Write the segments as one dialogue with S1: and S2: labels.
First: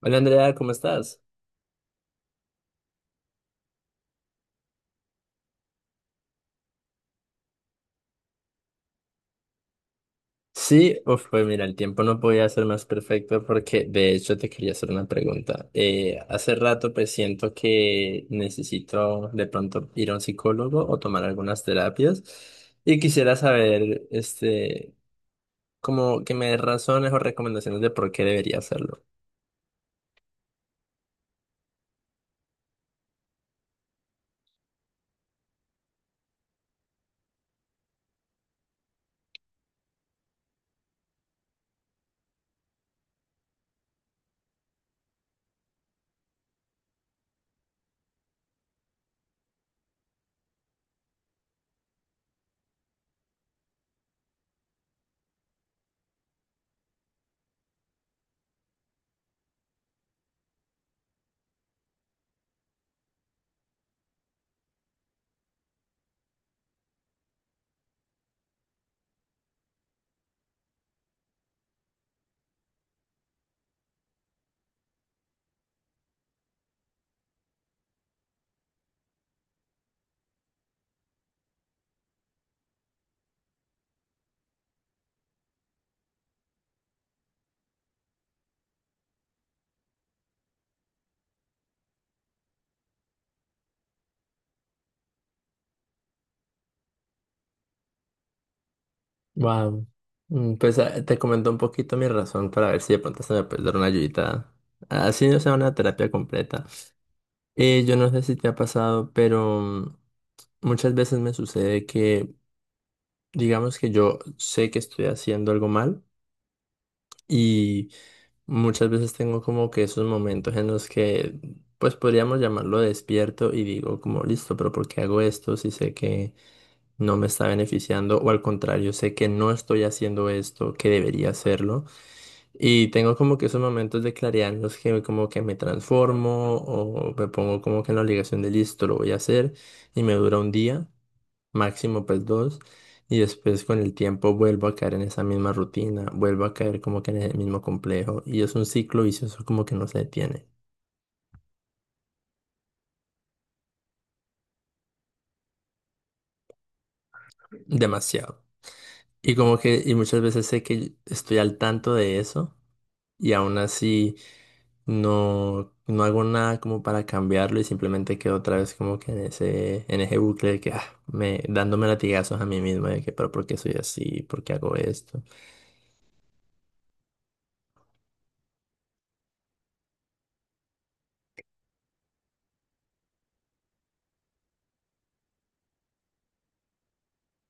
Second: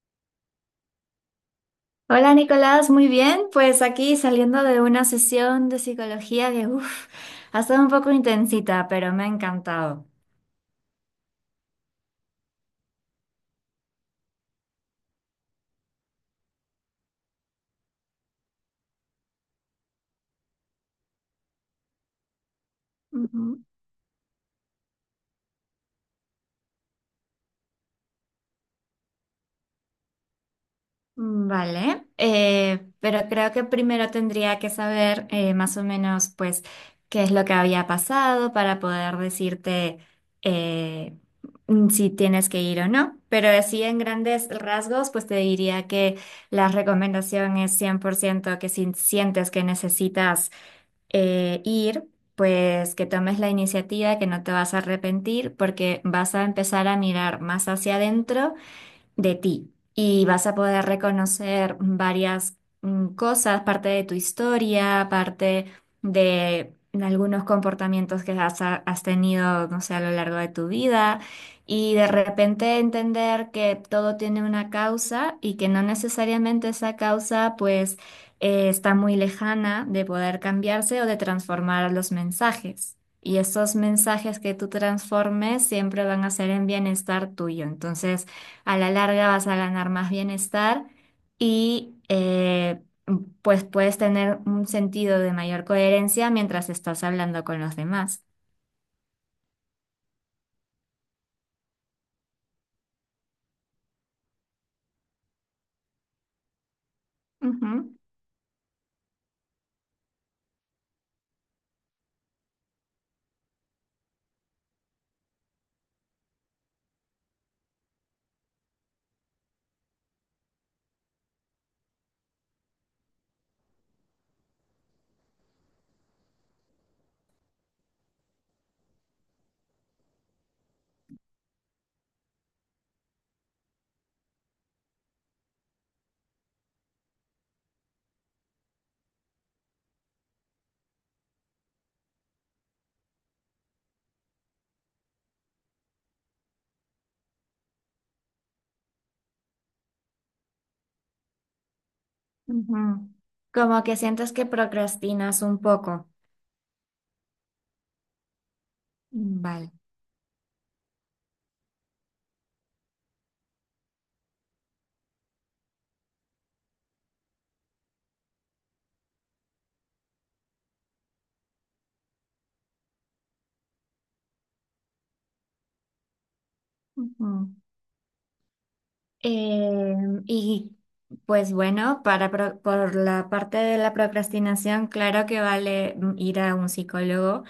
S1: Hola Andrea, ¿cómo estás?
S2: Hola Nicolás, muy bien. Pues aquí saliendo de una sesión de psicología que, uff, ha estado un poco intensita, pero me ha encantado.
S1: Sí, uf, pues mira, el tiempo no podía ser más perfecto porque de hecho te quería hacer una pregunta. Hace rato pues siento que necesito de pronto ir a un psicólogo o tomar algunas terapias y quisiera
S2: Ujú.
S1: saber, como que me des razones o recomendaciones de por qué debería hacerlo.
S2: Vale, pero creo que primero tendría que saber más o menos, pues, qué es lo que había pasado para poder decirte eh, si tienes que ir o no. Pero así en grandes rasgos, pues te diría que la recomendación es 100% que si sientes que necesitas ir, pues que tomes la iniciativa, que no te vas a arrepentir, porque vas a empezar a mirar más hacia adentro de ti y vas a poder reconocer varias cosas, parte de tu historia, parte de algunos comportamientos que has tenido, no sé, a lo largo de tu vida, y de repente entender que todo tiene una causa y que no necesariamente esa causa pues está muy lejana de poder cambiarse o de transformar los mensajes. Y esos mensajes que tú transformes siempre van a ser en bienestar tuyo. Entonces, a la larga vas a ganar más bienestar y pues puedes tener un sentido de mayor coherencia mientras estás hablando con los demás.
S1: Wow. Pues te comento un poquito mi razón para ver si de pronto se me puede dar una ayudita. Así no sea una terapia completa. Yo
S2: Ujú,
S1: no sé si te ha pasado, pero muchas veces me sucede que, digamos que yo sé que estoy haciendo algo mal y muchas veces tengo como que esos momentos en los que, pues podríamos llamarlo despierto y digo como, listo, pero ¿por qué hago esto si sé que no me está beneficiando? O al contrario, sé que no estoy haciendo esto, que debería hacerlo. Y tengo como que esos momentos de claridad en los que como que me transformo o me pongo como que en la obligación de listo, lo voy a hacer y me dura un día. Máximo pues dos, y después con el tiempo vuelvo a caer en esa misma rutina, vuelvo a caer como que en el mismo complejo, y es un ciclo vicioso como que no se detiene
S2: ujú. Como que sientes que procrastinas un poco.
S1: demasiado. Y como
S2: Vale.
S1: que, y muchas veces sé que estoy al tanto de eso, y aún así no hago nada como para cambiarlo, y simplemente quedo otra vez como que en ese bucle de que, ah, me, dándome latigazos a mí mismo de que, pero ¿por qué soy así? ¿Por qué hago esto?
S2: Ujú. Eh, y pues bueno, por la parte de la procrastinación, claro que vale, ir a un psicólogo,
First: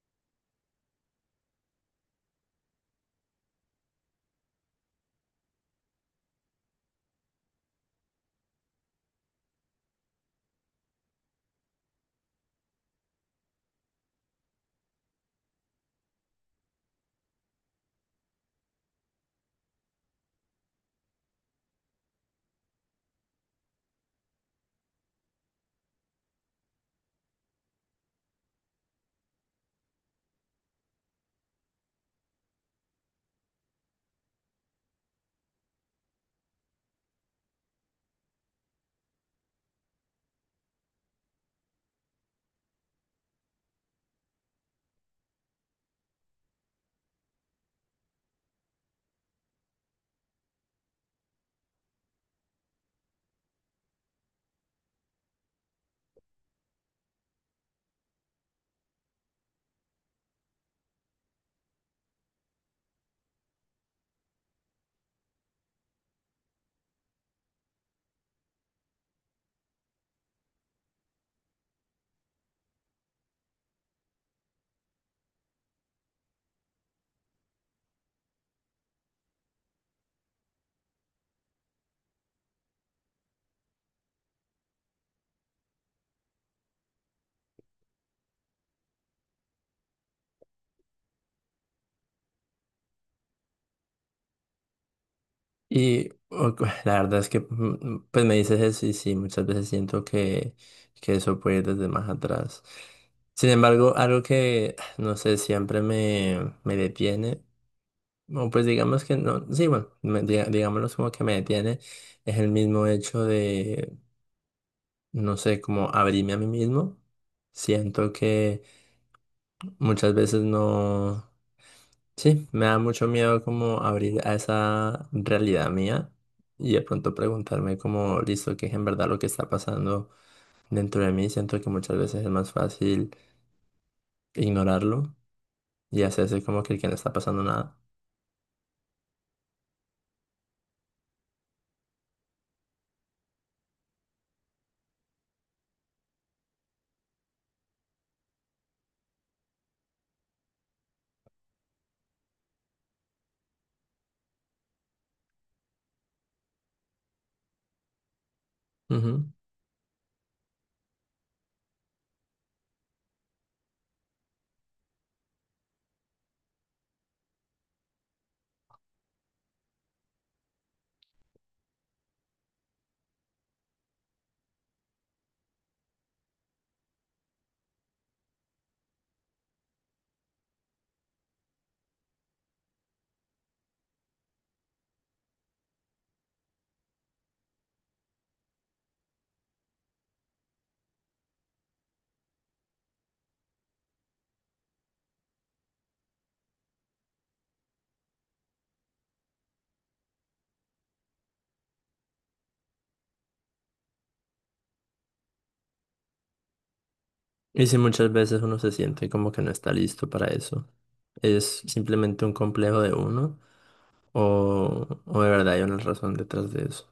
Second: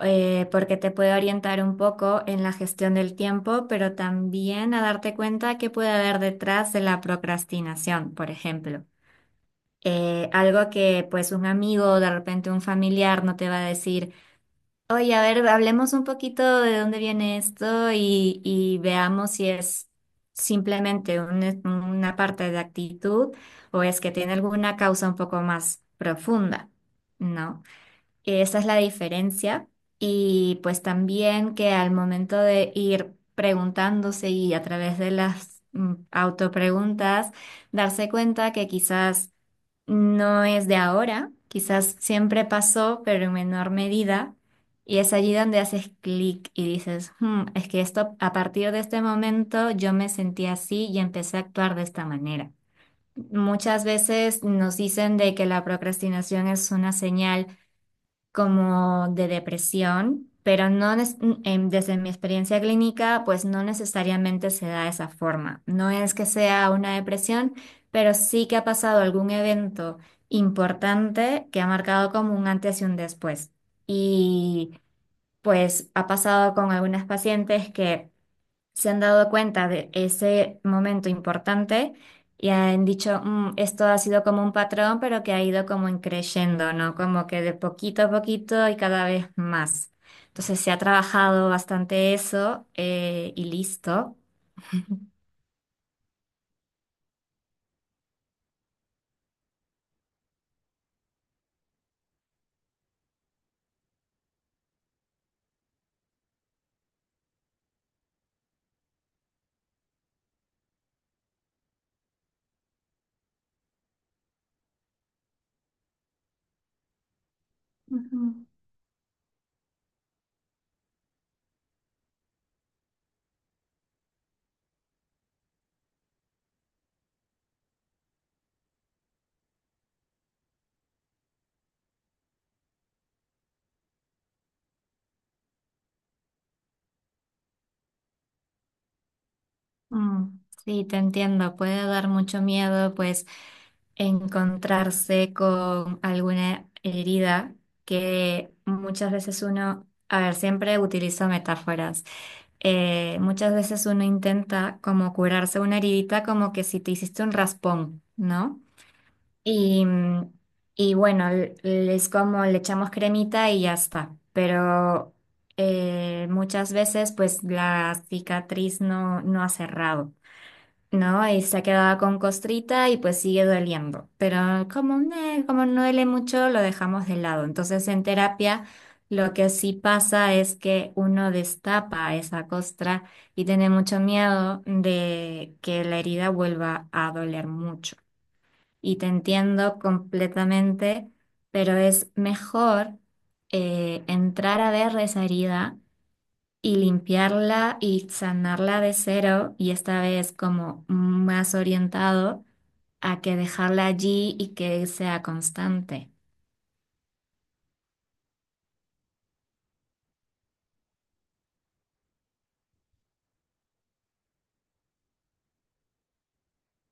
S2: porque te puede orientar un poco en la gestión del tiempo, pero también a darte cuenta qué puede haber detrás de la procrastinación, por ejemplo. Algo que pues un amigo o de repente un familiar no te va a decir, oye, a ver, hablemos un poquito de dónde viene esto y veamos si es simplemente una parte de actitud o es que tiene alguna causa un poco más profunda, ¿no? Esa es la diferencia. Y pues también que al momento de ir preguntándose y a través de las autopreguntas, darse cuenta que quizás no es de ahora, quizás siempre pasó, pero en menor medida. Y es allí donde haces clic y dices: "Hmm, es que esto, a partir de este momento yo me sentí así y empecé a actuar de esta manera". Muchas veces nos dicen de que la procrastinación es una señal como de depresión, pero no nes- em, desde mi experiencia clínica, pues no necesariamente se da de esa forma. No es que sea una depresión, pero sí que ha pasado algún evento importante que ha marcado como un antes y un después. Y pues ha pasado con algunas pacientes que se han dado cuenta de ese momento importante y han dicho: "Mm, esto ha sido como un patrón, pero que ha ido como en creyendo, ¿no? Como que de poquito a poquito y cada vez más". Entonces se ha trabajado bastante eso, y listo.
S1: Y o- la verdad es que, mm, pues me dices eso y sí, muchas veces siento que eso puede ir desde más atrás. Sin embargo, algo que, no sé, siempre me detiene, o pues digamos que no, sí, bueno, digámoslo como que me detiene, es el mismo hecho de, no sé, como abrirme a mí mismo. Siento
S2: Ujú.
S1: que muchas veces no. Sí, me da mucho miedo como abrir a esa realidad mía y de pronto preguntarme como, listo, qué es en verdad lo que está pasando dentro de mí. Siento que muchas veces es más fácil ignorarlo y hacerse como que no está pasando nada.
S2: Mm, sí, te entiendo. Puede dar mucho miedo, pues, encontrarse con alguna herida que muchas veces uno, a ver, siempre utilizo metáforas. Muchas veces uno intenta como curarse una heridita como que si te hiciste un raspón, ¿no?
S1: Ujú.
S2: Y, y bueno, es como le echamos cremita y ya está, pero muchas veces pues la cicatriz no ha cerrado. No, y se ha quedado con costrita y pues sigue doliendo. Pero como, como no duele mucho, lo dejamos de lado. Entonces, en terapia, lo que sí pasa es que uno destapa esa costra y tiene mucho miedo de que la herida vuelva a doler mucho. Y te entiendo completamente, pero es mejor entrar a ver esa herida y limpiarla y sanarla de cero y esta vez como más orientado a que dejarla allí y que sea constante.
S1: Y si muchas veces uno se siente como que no está listo para eso, ¿es simplemente un complejo de uno o de verdad hay una razón detrás de eso?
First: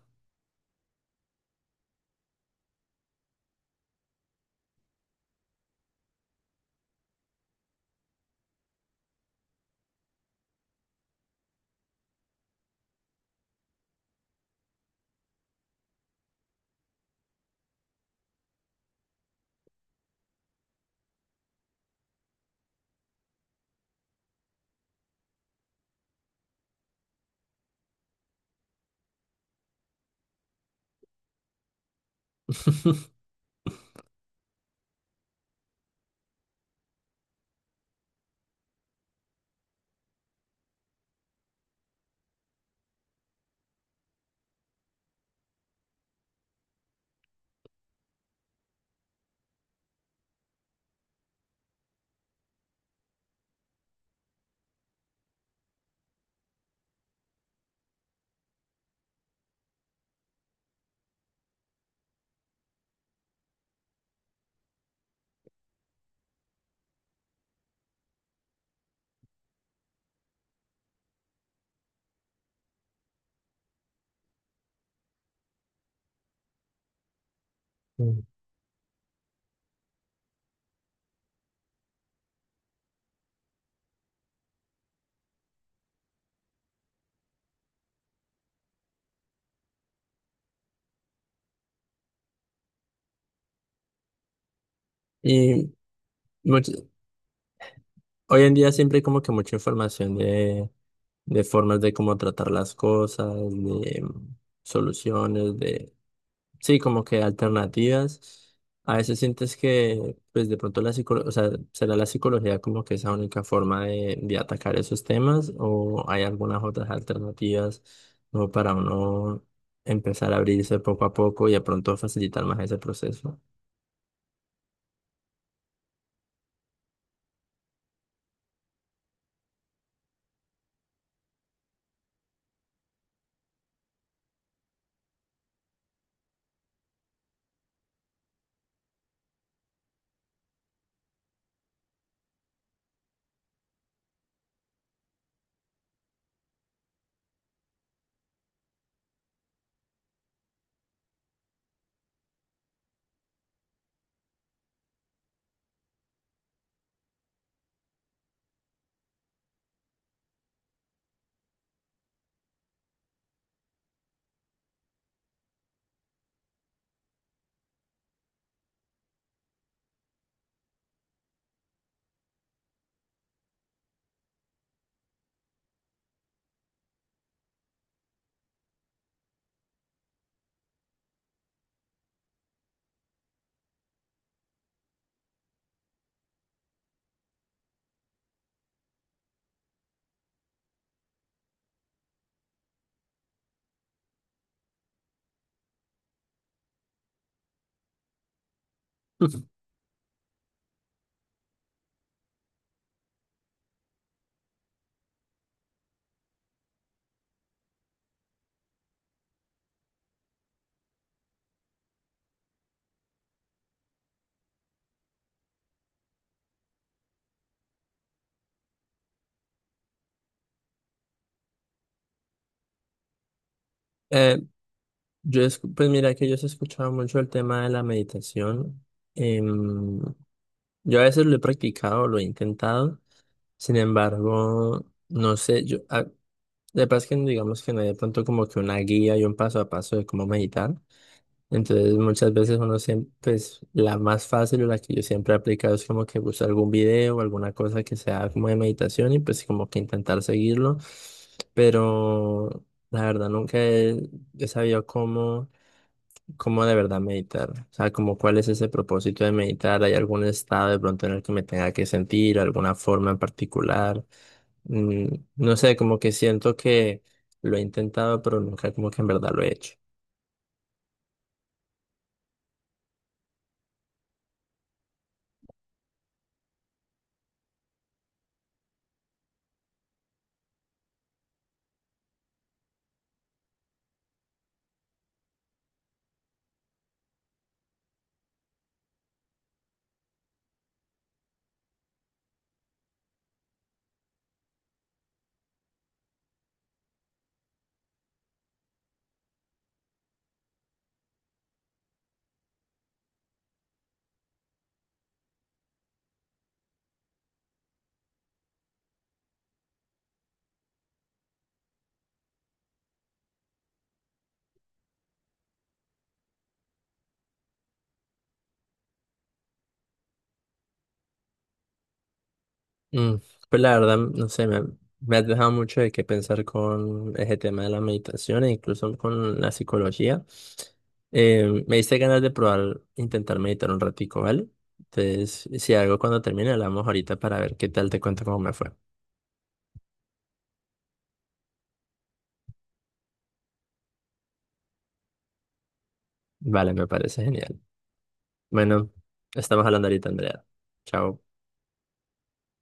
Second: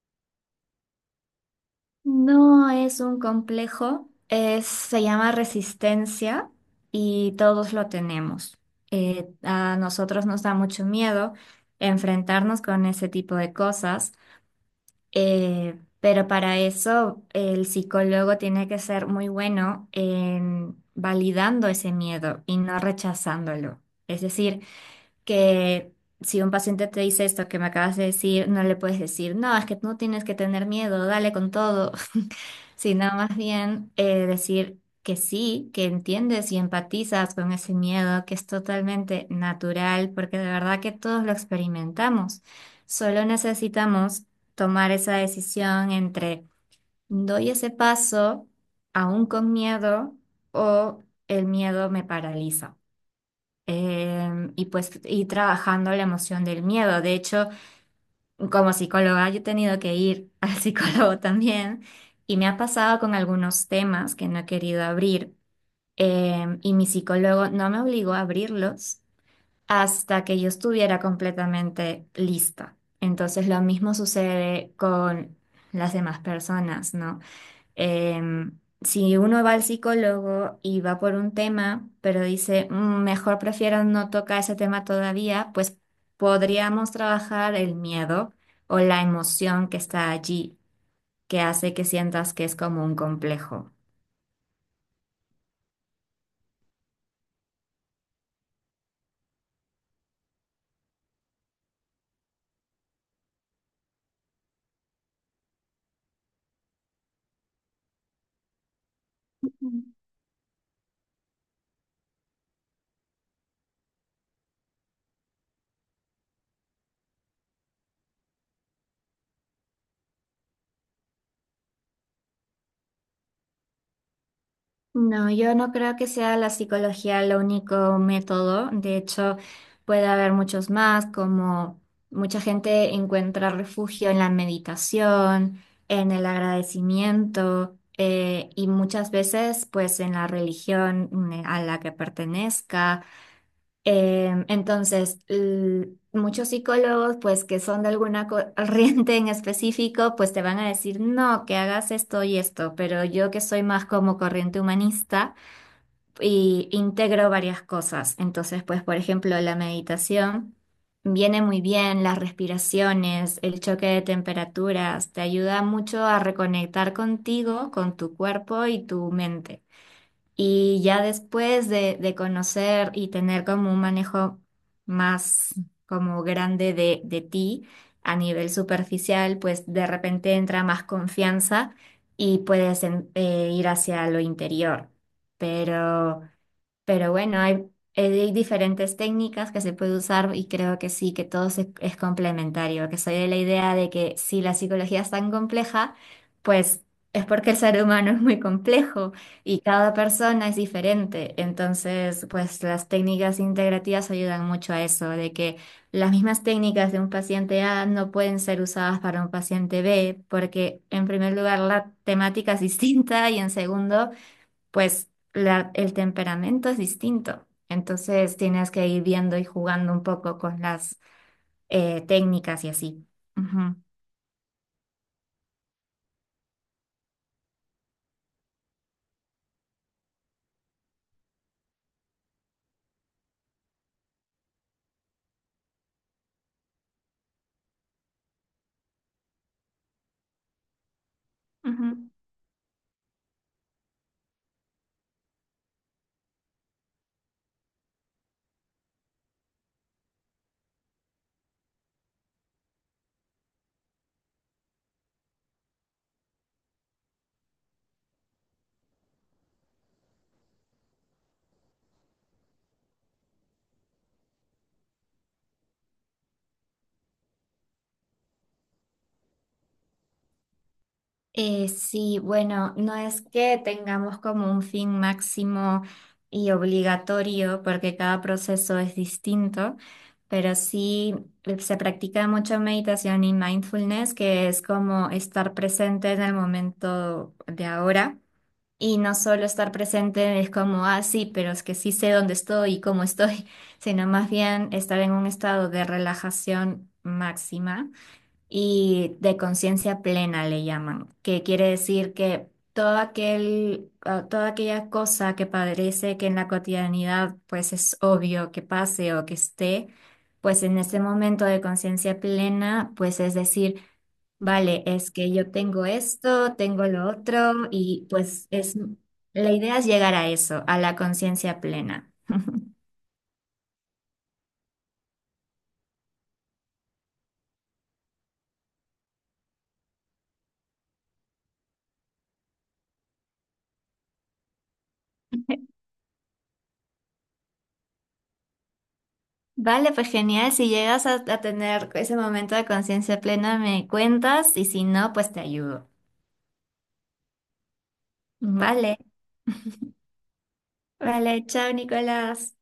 S2: No es un complejo, se llama resistencia y todos lo tenemos. A nosotros nos da mucho miedo enfrentarnos con ese tipo de cosas. Pero para eso el psicólogo tiene que ser muy bueno en validando ese miedo y no rechazándolo. Es decir, que si un paciente te dice esto que me acabas de decir, no le puedes decir: "No, es que no tienes que tener miedo, dale con todo", sino más bien decir que sí, que entiendes y empatizas con ese miedo, que es totalmente natural, porque de verdad que todos lo experimentamos. Solo necesitamos tomar esa decisión entre doy ese paso aún con miedo o el miedo me paraliza, y pues ir trabajando la emoción del miedo. De hecho, como psicóloga, yo he tenido que ir al psicólogo también, y me ha pasado con algunos temas que no he querido abrir, y mi psicólogo no me obligó a abrirlos hasta que yo estuviera completamente lista. Entonces, lo mismo sucede con las demás personas, ¿no?
S1: Mm.
S2: Si uno va al psicólogo y va por un tema, pero dice: "Mm, mejor prefiero no tocar ese tema todavía", pues podríamos trabajar el miedo o la emoción que está allí, que hace que sientas que es como un complejo.
S1: Y much- Hoy en día siempre hay como que mucha información de formas de cómo tratar las cosas, de soluciones, de, sí, como que alternativas. A veces sientes que, pues de pronto la psicología, o sea, ¿será la psicología como que esa única forma de atacar esos temas o hay algunas otras alternativas como para uno empezar a abrirse poco a poco y de pronto facilitar más ese proceso?
S2: No, yo no creo que sea la psicología el único método. De hecho, puede haber muchos más, como mucha gente encuentra refugio en la meditación, en el agradecimiento, y muchas veces, pues, en la religión, a la que pertenezca. Entonces, muchos psicólogos, pues, que son de alguna corriente en específico, pues te van a decir: "No, que hagas esto y esto", pero yo que soy más como corriente humanista y integro varias cosas. Entonces, pues, por ejemplo, la meditación viene muy bien, las respiraciones, el choque de temperaturas, te ayuda mucho a reconectar contigo, con tu cuerpo y tu mente. Y ya después de conocer y tener como un manejo más como grande de ti a nivel superficial, pues de repente entra más confianza y puedes ir hacia lo interior. Pero pero bueno, hay, hay diferentes técnicas que se puede usar y creo que sí, que todo es complementario, que soy de la idea de que si la psicología es tan compleja, pues es porque el ser humano es muy complejo
S1: Ujú.
S2: y cada persona es diferente. Entonces, pues las técnicas integrativas ayudan mucho a eso, de que las mismas técnicas de un paciente A no pueden ser usadas para un paciente B, porque en primer lugar la temática es distinta y en segundo pues el temperamento es distinto. Entonces tienes que ir viendo y jugando un poco con las técnicas y así.
S1: Eh, pues mira que yo sí he escuchado mucho el tema de la meditación. Em, yo a veces lo he practicado, lo he intentado. Sin embargo, no sé, yo, ah, de paz que digamos que no hay de pronto como que una guía y un paso a paso de cómo meditar.
S2: Ujú, ujú.
S1: Entonces muchas veces uno siempre, pues la más fácil o la que yo siempre he aplicado es como que buscar algún video o alguna cosa que sea como de meditación y pues como que intentar seguirlo. Pero la verdad nunca he sabido cómo. ¿Cómo de verdad meditar? O sea, como ¿cuál es ese propósito de meditar? ¿Hay algún estado de pronto en el que me tenga que sentir, alguna forma en particular? Mm, no sé, como que siento que lo he intentado, pero nunca como que en verdad lo he hecho.
S2: Sí, bueno, no es que tengamos como un fin máximo y obligatorio porque cada proceso es distinto, pero sí se practica mucho meditación y mindfulness, que es como estar presente en el momento de ahora. Y no solo estar presente es como: "Ah, sí, pero es que sí sé dónde estoy y cómo estoy", sino más bien estar en un estado de relajación máxima y de conciencia plena le llaman, que quiere decir que todo aquel, ah, toda aquella cosa que parece que en la cotidianidad pues es obvio que pase o que esté, pues en ese momento de conciencia plena, pues es decir, vale, es que yo tengo esto, tengo lo otro y pues es, la idea es llegar a eso, a la conciencia plena.
S1: Mm, pues la verdad, no sé, me has dejado mucho de qué pensar con ese tema de la meditación e incluso con la psicología. Me diste ganas de probar, intentar meditar un ratico, ¿vale? Entonces, si algo cuando termine, hablamos ahorita para ver qué tal te cuento cómo me fue.
S2: Vale, pues genial. Si llegas a tener ese momento de conciencia plena, me cuentas y si no, pues te ayudo.
S1: Vale, me parece genial. Bueno,
S2: Vale,
S1: estamos hablando ahorita, Andrea. Chao.
S2: vale, chao, Nicolás.